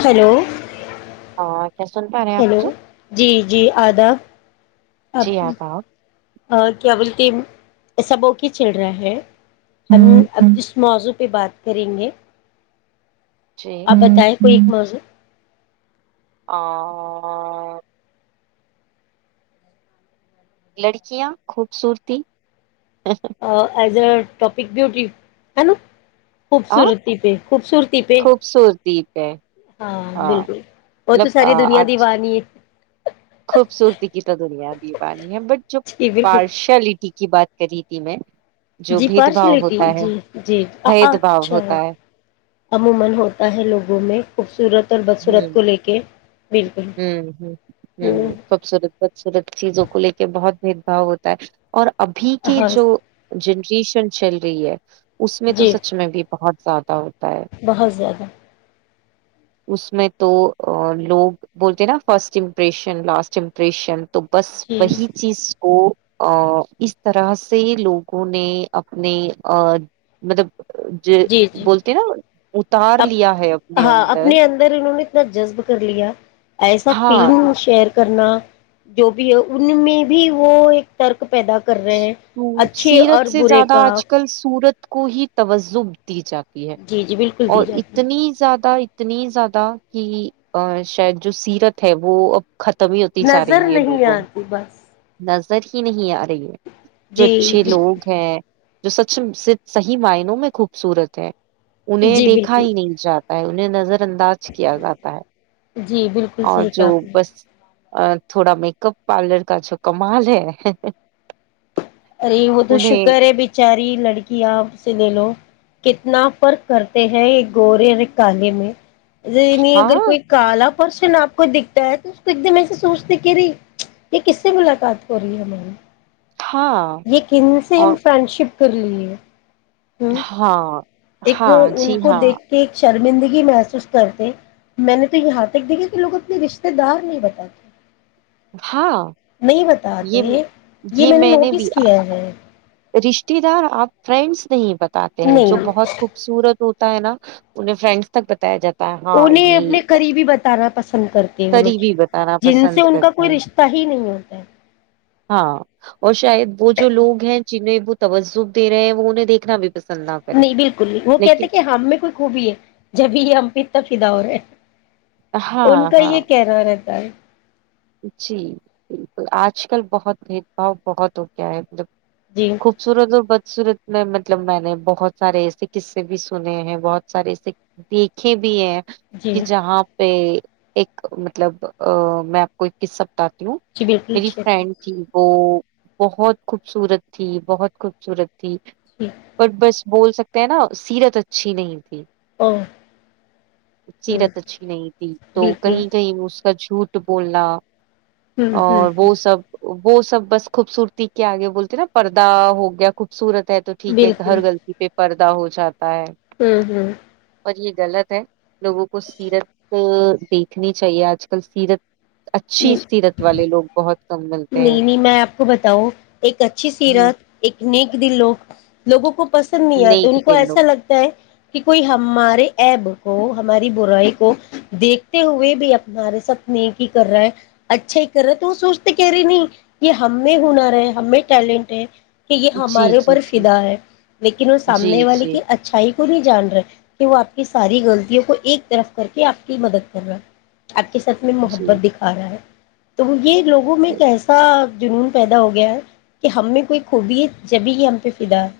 Hello آپ hello مجھے جی جی آداب جی آتا آپ ا کیا بولتی ایسبوکی چل رہا ہے ہمب اس مذب پہ بات کریں گے آپ بتائیں کوئی ایک موضوع [unintelligible] [unintelligible] لڑکیاں خوبصورتی [unintelligible] ٹاپک بوٹی ہے نا آ خوبصورتی پہ خوبصورتی پہ خوبصورتی پہ ہاں بالکل وہ مطلب تو ساری آ، دنیا کی آج واہانی ہے خوبصورتی کی تو دنیا دیوانی ہے بٹ جو جی بالکل پارشلٹی کی بات ریتی میں جو جی بھید پارش بھاؤ لٹی ہوتا ہے جی جی بھید بھاؤ اچھا ہوتا ہے عموما ہوتا ہے لوگوں میں خوبصورت ر بدسورت کو لے کے بالکل ہ ہ ہ خوبصورت خوبصورت چیزوں کو لے کے بہت بھید باؤ ہوتا ہے اور ابھی کے ہاں جو جن بھیشن چل رہی ہے اس میں تو جی سچ میں بھی بہت زیادہ ہو بہت زیادہ اس میں تو لوگ بولتے ہیں نا فرسٹ امپریشن لاسٹ امپریشن تو بس جی وہی چیز کو ا اس طرح سے لوگوں نے اپنے ا مطلب جو جی جی بولتے نا اتار اب لیا ہے اپنے اندر نا جذب کر لیا ایسا ہاں فیلڈ ہ شئر کرنا جو بھی ہے ان میں بھی وہ ایک ترک پیدا کر رہے ہیں تو اچھے اور سیرت سے برے زیادہ کا آج کل سورت کو ہی توجب دی جاتی ہے جی جی بالکل دی اور جاتی اتنی زیادہ اتنی زیادہ کہ شاید جو سیرت ہے وہ ختم ہی ہوتی جا نظر رہی ہے نہیں لوگوں آتی بس میں بس سر ہی نہیں آ رہی ہے جو جی اچھے لوگ ہیں جو سچ صحیح معنوں میں خوبصورت ہے انہیں جی دیکھا بالکل ہی نہیں جاتا ان نظر انداز کیا جاتا ہے جی بالکل اور صحیح جو کاپ نے بس تھوڑا میک اپ پارلر کا جو کمال ہے ارے وہ تو انہیں شکر ہے بچاری لڑکی آپ سے لے لو کتنا فرق کرتے ہیں یہ گورے اور کالے میں ج نہیں اگر ہاں کوئی کالا پرس آپ کو دکھتا ہے تو اس کو ایک دم ای سے سوچتے کہ رہی یہ کس سے ملاقات ہو رہی ہے ہم ہاں یہ کن سے اور ہم فرینڈ شپ کر لیے ہ ہاں ایک ہاں ان جی کو ہاں دیکھ کے ایک شرمندگی محسوس کرتے میں نے تو یہاں تک دیکھا کہ لوگ اپنے رشتے دار نہیں بتاتے ہاں یہ آتے یہ میں نے نوٹس کیا کیا جائے رشتے دار آپ فرینڈس نہیں بت آتے ہیں نہیں جو نہیں بہت خوبصورت ہو ہے نا پنے فرینڈس تک ب انہیں اپنے قریبی بتانا پسند کرتے ہیں وہ لوگ قریبی بتانا جن سے پسند ان کا کرتے کوئی ہیں رشتہ ہی نہیں ہوتا ہے ہاں اور شاید وہ جو لوگ ہیں جنہیں وہ توجب دے رہے ہیں وہ انہیں دیکھنا بھی پسند نہ کریں نہیں بالکل نہیں وہ لیکن کہتے کہ ہم میں کوئی خوبی ہے جبھی یہ ہم پ تفیدا ہو ہے ان ہاں کا ہاں یہ کہ رہا سار جی بالکل آج کل بہت بھید باؤ بہت ہو گیا ہے مطلب جی خوبصورت اور ب سورۃ میں مطلب میں نے بہت سارے ایسے قصے بھی سنے ہیں بہت سارے دیکھے بھی ہیں جی کہ جہاں پہ ایک مطلب ا میں کوئی کس سبتا جی بالکل میری جی فرینڈ تھی وہ بہت خوبصورت تھی بہت خوبصورت ٹ جی اور بس بول سکتے ہیں نا سیرت اچھی نہیں او ہ سیرت اچھی نہیں تھی تو بالکل کہیں کہیں اس چھوٹ ب ل ہ ہ اور ہ وہ سب وہ سب بس خوبصورتی کے آگے بولتے نا پردہ ہو گیا خوبصورت تو ٹھیک ہے ہر غطی پہ پردا ہو جات ہوں ہوں اور یہ غلط ہے لوگوں کو سیرت دیکھنی چاہیے آج کل سیرت اچھی سیرت نہیں والے لوگ بہت کم ملتے ہیں نہیں میں آپ کو بتاؤ ایک اچھی ہ سیرت ایک نیک دن لوگ لوگوں کو پسند نہیں آ تو نیک ان کو دل لوگ ایسا لگتا ہے کہ کوئی ہمارے ایب کو ہماری برائی کو دیکھتے ہوئے بھی ہمارے سپنے کی کر رہا ہے اچھا ہی کر رہا ہے تو وہ سوچتے کہہ رہے نہیں کہ ہم میں ہنر ہے ہم میں ٹیلنٹ ہے کہ یہ جی ہمارے جی اوپر جی فدا ہے لیکن وہ جی سامنے والے جی کی اچھائی نہیں جان رہے کہ وہ آپ کی ساری غلطیوں کو ایک طرف کر کے آپ کی مدد کر رہا ہے آپ کے کے سات میں محت جی دکھا رہا ہے تو وہ یہ لوگوں میں کیسا جنون پیدا ہو گیا ہے کہ ہمیں کوئی خوبی جبھی ہی ہم پہ فدا ہے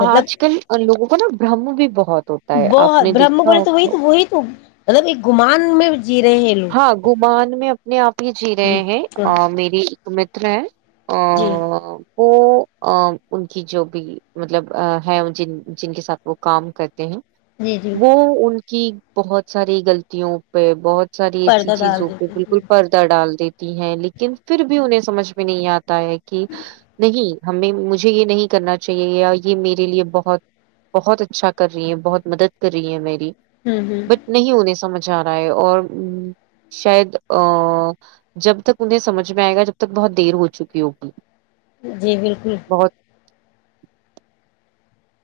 مطلب آج کل لوگوں مطب برہم بھی بہت ہوتا ہے ب آپ نے برہم دیکھا بولے تو وہ ہوگا تو وہی تو مطلب یہ گمان میں جی رہے ہیں ہاں لوگ گمان میں اپنے آپ ہی جی رہے ہاں ہیں میری تمت ہے جی ہ وہ ان کی جو بھی مطلب ہے جن جن کے ساتھ وہ کام کر ہیں جی جی وہ ان کہ بہت ساری غلطوں پہ بہت ساری ایسی پردہ ڈال چیزوں پ دیتے بالکل ہیں پردہ ڈال دیتی ہیں لیکن پھر بھی انہیں سمجھ میں نہیں آتا ہے کہ نہیں ہمیں مجھے یہ نہیں کرنا چاہیے یہ میرے لیے بہت بہت اچھا کر رہی ہیں بہت مدد کر رہی ہے میری ہوں بٹ ہوں نہیں ہونے سمجھ جا رہا ہے اور ہ شاید ا جب تک انہیں سمجھ میں آئے گا جب تک بہت دیر ہو چکی ہے ہو پ جی بالکل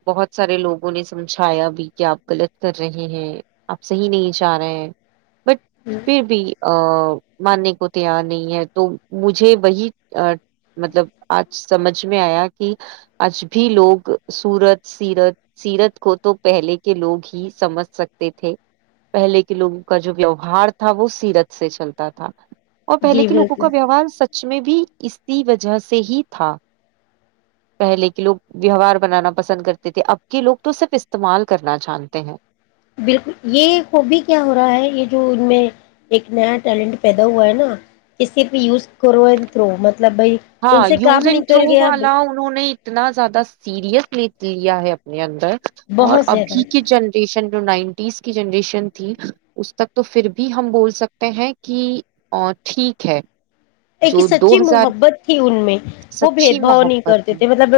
بہت سارے لوگوں نے سمجھایا بھی کہ آپ غلط کر رہے ہیں آپ صحیح نہیں چاہ رہے ہیں بٹ پھر بھی ماننے کو تیار نہیں ہے تو مجھے وہی مطلب آج سمجھ میں آیا کہ آج بھی لوگ سورت سیرت سیرت کو تو پہلے کے لوگ ہی سمجھ سکتے تھے پہلے کے لوگوں کا جو ویوہار تھا وہ سیرت سے چلتا تھا اور پہلے جی کے لگوں بالکل کا ویوار سچ میں بھی اسی وجہ سے ہی تھا پہلے کے لوگ ویوار بنانا پسند کرتے تھے اب کے لوگ تو صرف استعمال کرنا چاہتے ہیں بالکل یہ ہبی کیا ہو رہا ہے یہ جو ان میں ایک نیا ٹیلنٹ پیدا ہوا ہے نا کہ صرف یوز کرو اینڈ تھرو مطل مطلب بھائی ان ہاں سے کام یوز اینڈ نکل تھرو گیا اب والا انہوں نے اتنا زیادہ سیریس ل لیا ہے اپنے اندر اور بہت زیادہ ابھی کے جنریشن نائنٹیز کی جنریشن تھی اس تک تو پھر بھی ہم بول سکتے ہیں کہ ٹھیک ہے ایک جو دو سچی ہزار محبت تھی ان میں وہ بھید سچی بھاؤ نہیں محبت کرتے تھی۔ تھے مطلب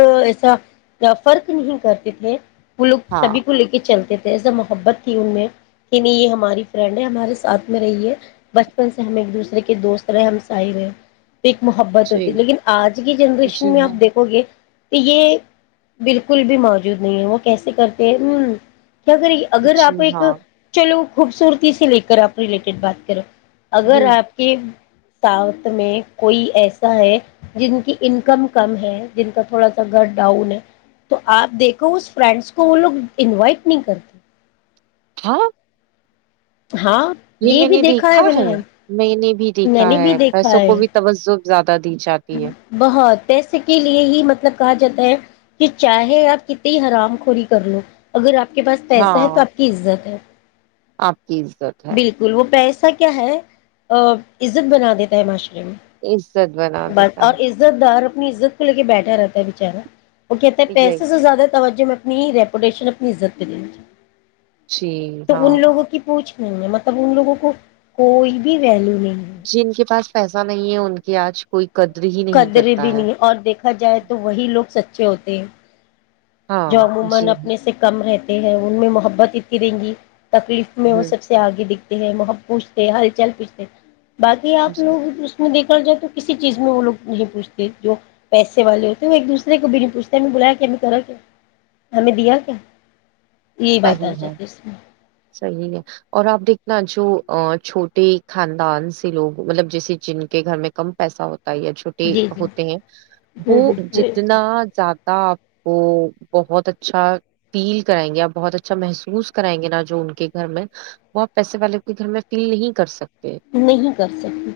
فرق نہیں کرتے تھے وہ لوگ ہاں سبھی کو لے کے چلتے تھے جسا محبت تھی ان میں کہ نہیں یہ ہماری فرینڈ ہے ہمارے ساتھ میں رہی ہے بچپن سے ہم ایک دوسرے کے دوست رہے ہم سائی رہے تو ایک محبت جی ہوتی لیکن آج کی جی جنریشن میں ہاں آپ دیکھو گے تو یہ بالکل بھی موجود نہیں ہے وہ کیسے کرتے ہیں ہ کیا کری اگر جی آپ ایک ہاں چلو خوبصورتی سے لے کر آپ ریلیٹڈ بات کریں ہ اگر آپ کی تؤ میں کوئی ایسا ہے جن کی انکم کم ہے جن کا تھوڑا سا گھر ڈاؤن ہے تو آپ دیکھو اس فرینڈس کو وہ لوگ انوائٹ نہیں کرتے ہاں ہاں یہ میں بھی نے دیکھا میں ہے نے میں نے بھی میں دیکھا نے ہے بھی دیکھا پیسوں کو ہے بھی توجہ زیادہ دی جاتی ہے بہت ایس کے لیے ہی مطلب کہا جاتا ہے کہ چاہے آپ کتنی حرام خوری کر لو اگر آپ آپ کے پاس پیسہ ہے تو ہاں آپ کی عزت ہے آپ کی عزت ہے بالکل وہ پیسے ا کیا ہے عزت بنا دیتا ہے معاشرے میں ا بس اور عزت دار زت کو لے کے بیٹھا رہتا ہے بےچارا اوکے یہی پیسے سے زیادہ توجہ میں اپنی ریپوٹیشن اپنی عزت پہ دینی جی تو ہاں ان لوگوں کی پوچھ نہیں مطلب ان لوگوں کو کوئی بھی ویلو جی ان کے پاس پیسہ نہیں ہے ان کی آج کوئی قدر ہی نہیں قدرے کرتا بھی ہے نہیں اور دیکھا جائے تو وہی لوگ سچے ہوتے ہیں جو ہاں عموما جی اپنے ہاں سے کم ہے ہیں ان میں محبت اتنی رہیں گی تکلیف میں وہ ہ سب سے آگے دکھ مح پوچھتے ہل چال پوچھتے باقی آپ جی لوگ اس دیک چ جائے تو کسی چیز میں وہ لوگ نہیں پوچھتے جو پیسے والے ہوتے وہ ایک دوسرے کو بھی نہیں پوچھتے ہم بلایا کیا میں کرا کیا ہمیں دیا کیا یہی بات صحی آ ہے جاتی اس میں صحیح ہے اور آپ دیکھنا ان جو چھوٹے خاندان سے لوگ مطلب جیسے جن کے گھر میں کم پیسہ ہوتا یا چھوٹے جی ہوتے ہیں وہ جی جتنا زیادہ آپ کو بہت اچھا فیل کرائیں گے آپ بہت اچھا محسوس کرائیں گے نا جو ان کے گھر میں وہ آپ پیسے والے کے گھر میں فیل نہیں کر سکتے نہیں کر سکتی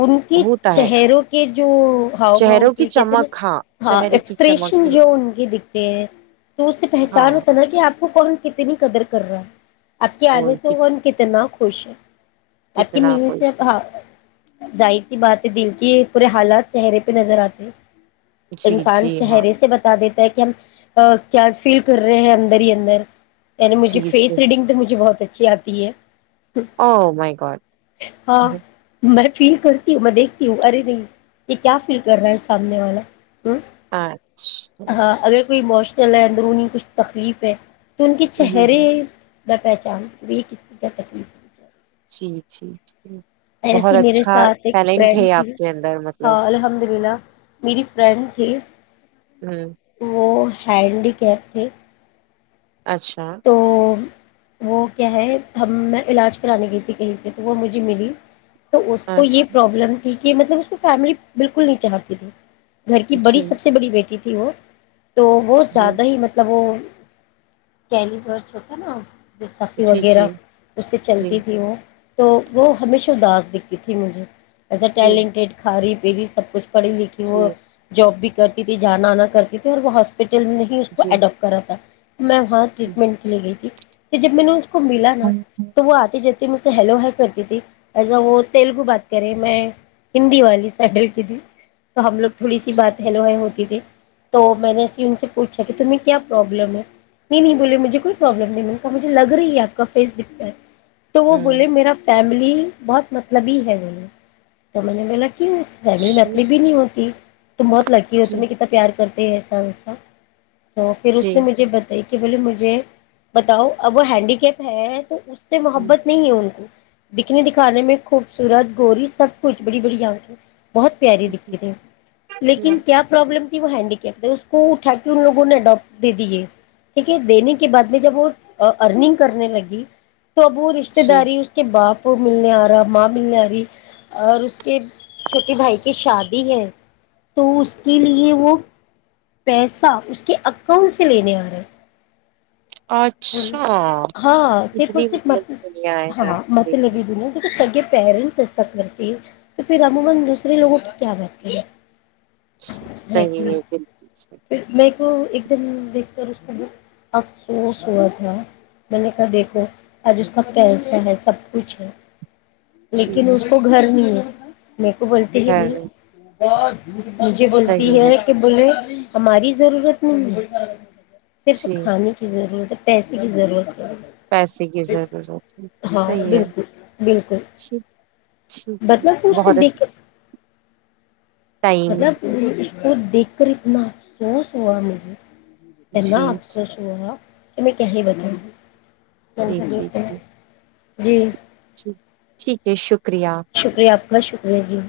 ان کے ہوتا ہے چہروں کے جو ہاؤ بھاؤ چہروں کی ہوتے کہتے ہیں چمک نا ہاں چہرے کی چمک ایکسپریشن کی، جو ان کے دکھتے ہیں تو اس سے پہچان ہاں ہوتا نا کہ آپ کو کون کتے نہیں قدر کر رہا آپ کی آنے کوئی سے کت- کون کتنا خوش ت کہ کتنا می کوئی سے کچھ۔ ظاہر سی باتیں دل یہ پورے حالات چہرے پہ نظر آتے جی انسان جی ہاں چہرے سے بتا دیتا ہے کہ کیا فیل کر رہے ہیں اندر ہی اندر عنی مھے جی فی صحیح ریڈنگ تو مھے بہت اچا اچچھی آتی ہے او مائییک ہاں ب فیل کرتی ہوں میں دیکھتی ہوں ارے نہیں یہ کیا فیل کر رہا ہے سامنے والا اچھا کو اموشنل ہے اندرونی کچھ تکلیف ہے تو ان کے ہ چہرے پہچان وہ کسم کا تکلیف ہوائے جٹی جھیی ایسیے میرے ساتھ ایک فرینڈ ہے تھی آپ کے اندر مطلب ہاں الحمد للہ میری فرینڈ تھی ہ وہ ہینڈییکیپ تھے اچھا تو وہ کیا ہے ہم میں علاج کرانے گئی تھی کہیں پہ تو وہ مجھے ملی تو اس کو یہ اچھا پرابلم کہ مطلب اس کو فیملی بالکل نہیں چاہتی تھی گھر کی بڑی جی سب سے بڑی بیٹی تھی ہی وہ تو وہہت جی زیادہ ہی مطلب وہ کیلی بس ہوتا نا بیساکھی جی وغیرہ جی اس سے جی چلتی تھی وہ تو وہ ہمیشہ اداس دکھتی تھی مجھے ایسے ٹیلنٹیڈ خارف پی بھی سب کچھ پڑی لیکن وہ جی جی جاب بھی کرتی تھی جانا آنا کرتی تھی اور وہ ہاسپٹل فلم ہی اس کو جی اڈاپٹ کرا تھا میں ہاں جی ٹریٹمنٹ کے لیے گئی تھی کہ ج مو کو ملا نا ہوں تو وہ آتے ج مجھ سے ہیلو ہی کرتی ت ایا وہ تیلگو بات کرے میں ہندی والی سائڈل کی تھی تو ہم لوگ تھوڑی سی بات ہیلو ہی ہوتی تھی تو میں نے ای ان سے پوچھا کہ تمہیں کیا پرابلم ہے نہیں ے مجھے کوئی پرابلم نہیں ما مجھے لگ رہی ہے آپ کا فیس دکھتا ہے تو وہ بولے میرا فیملی بہت مطلب ہی ہے م تو میں نے بلا کی اس فیملی میت جی بھی نہیں ہوتی تم بہت لکی ہو جی تمہ کتنا پار تسس تو پھر اس جی نے مجھے بتائی کہ م بتاؤ اب وہ ہینڈی کیپ ہے تو اس سے محبت نہیں ہے ان کو دکھنے دکھانے میں خوبصورت گوری سب کچھ بڑی بڑی آنکھیں بہت پیاری دکھتی تھی لیکن ہ کیا پرابلم وہ ہینڈییکپ ہے اس کو اٹھا کے ان لوگوں نے اڈاپٹ د دیے ٹھیک ہے دنے کے بعد میں جب وہ ارننگ کرنے لگی تو ابو رشتہ جی داری اس کے باپ ملنے آ رہا ماں ملنے آ رہی اور اس کے چھوٹے بھائی کی شادی ہے تو اس کے لیے وہ پیسہ اس کے اکاؤنٹ سے لینے آ رہے ہیں اچھا ہاں صرف اور اتنی صرف مطلب مت دنیائے ہیں سے پیرنٹس ایسک کرتی ہے تو پھر امومن دوسرے لوگوں کی کیا بتی ہے صحیح ہے بالکل صحیح تو ایک دم دیکھ کر اس کو بت افسوس ا تھا میں نے کہا دیکھو آج اس کا پیسہ ہے سب کچھ ہے جی لیکن اس جی کو گھر نہیں ہے میرے کوو بولتی ہی خیر ہے، پانچ مجھے بولتی ہے کہ بولے ہماری ضرورت نہیں صرف جی کھانے کی ضرورت تو پیسے کی ضرورت ہے پیسے کی ضرورت ہے ہاں صحیح ہے بالکل بالکل ٹھیک ٹھیک مطلب اس کو بہت دیکھ اچھا کے ٹائم مطلب وہ دیکھ کر اتنا افسوس ہوا مجھے پنا جی افسوس ہوا ا میں کہ ہی بتاؤ جی جٹی جی جی جی ٹھیک ہے شکریہ شکریہ اپنا شکریہ ریجی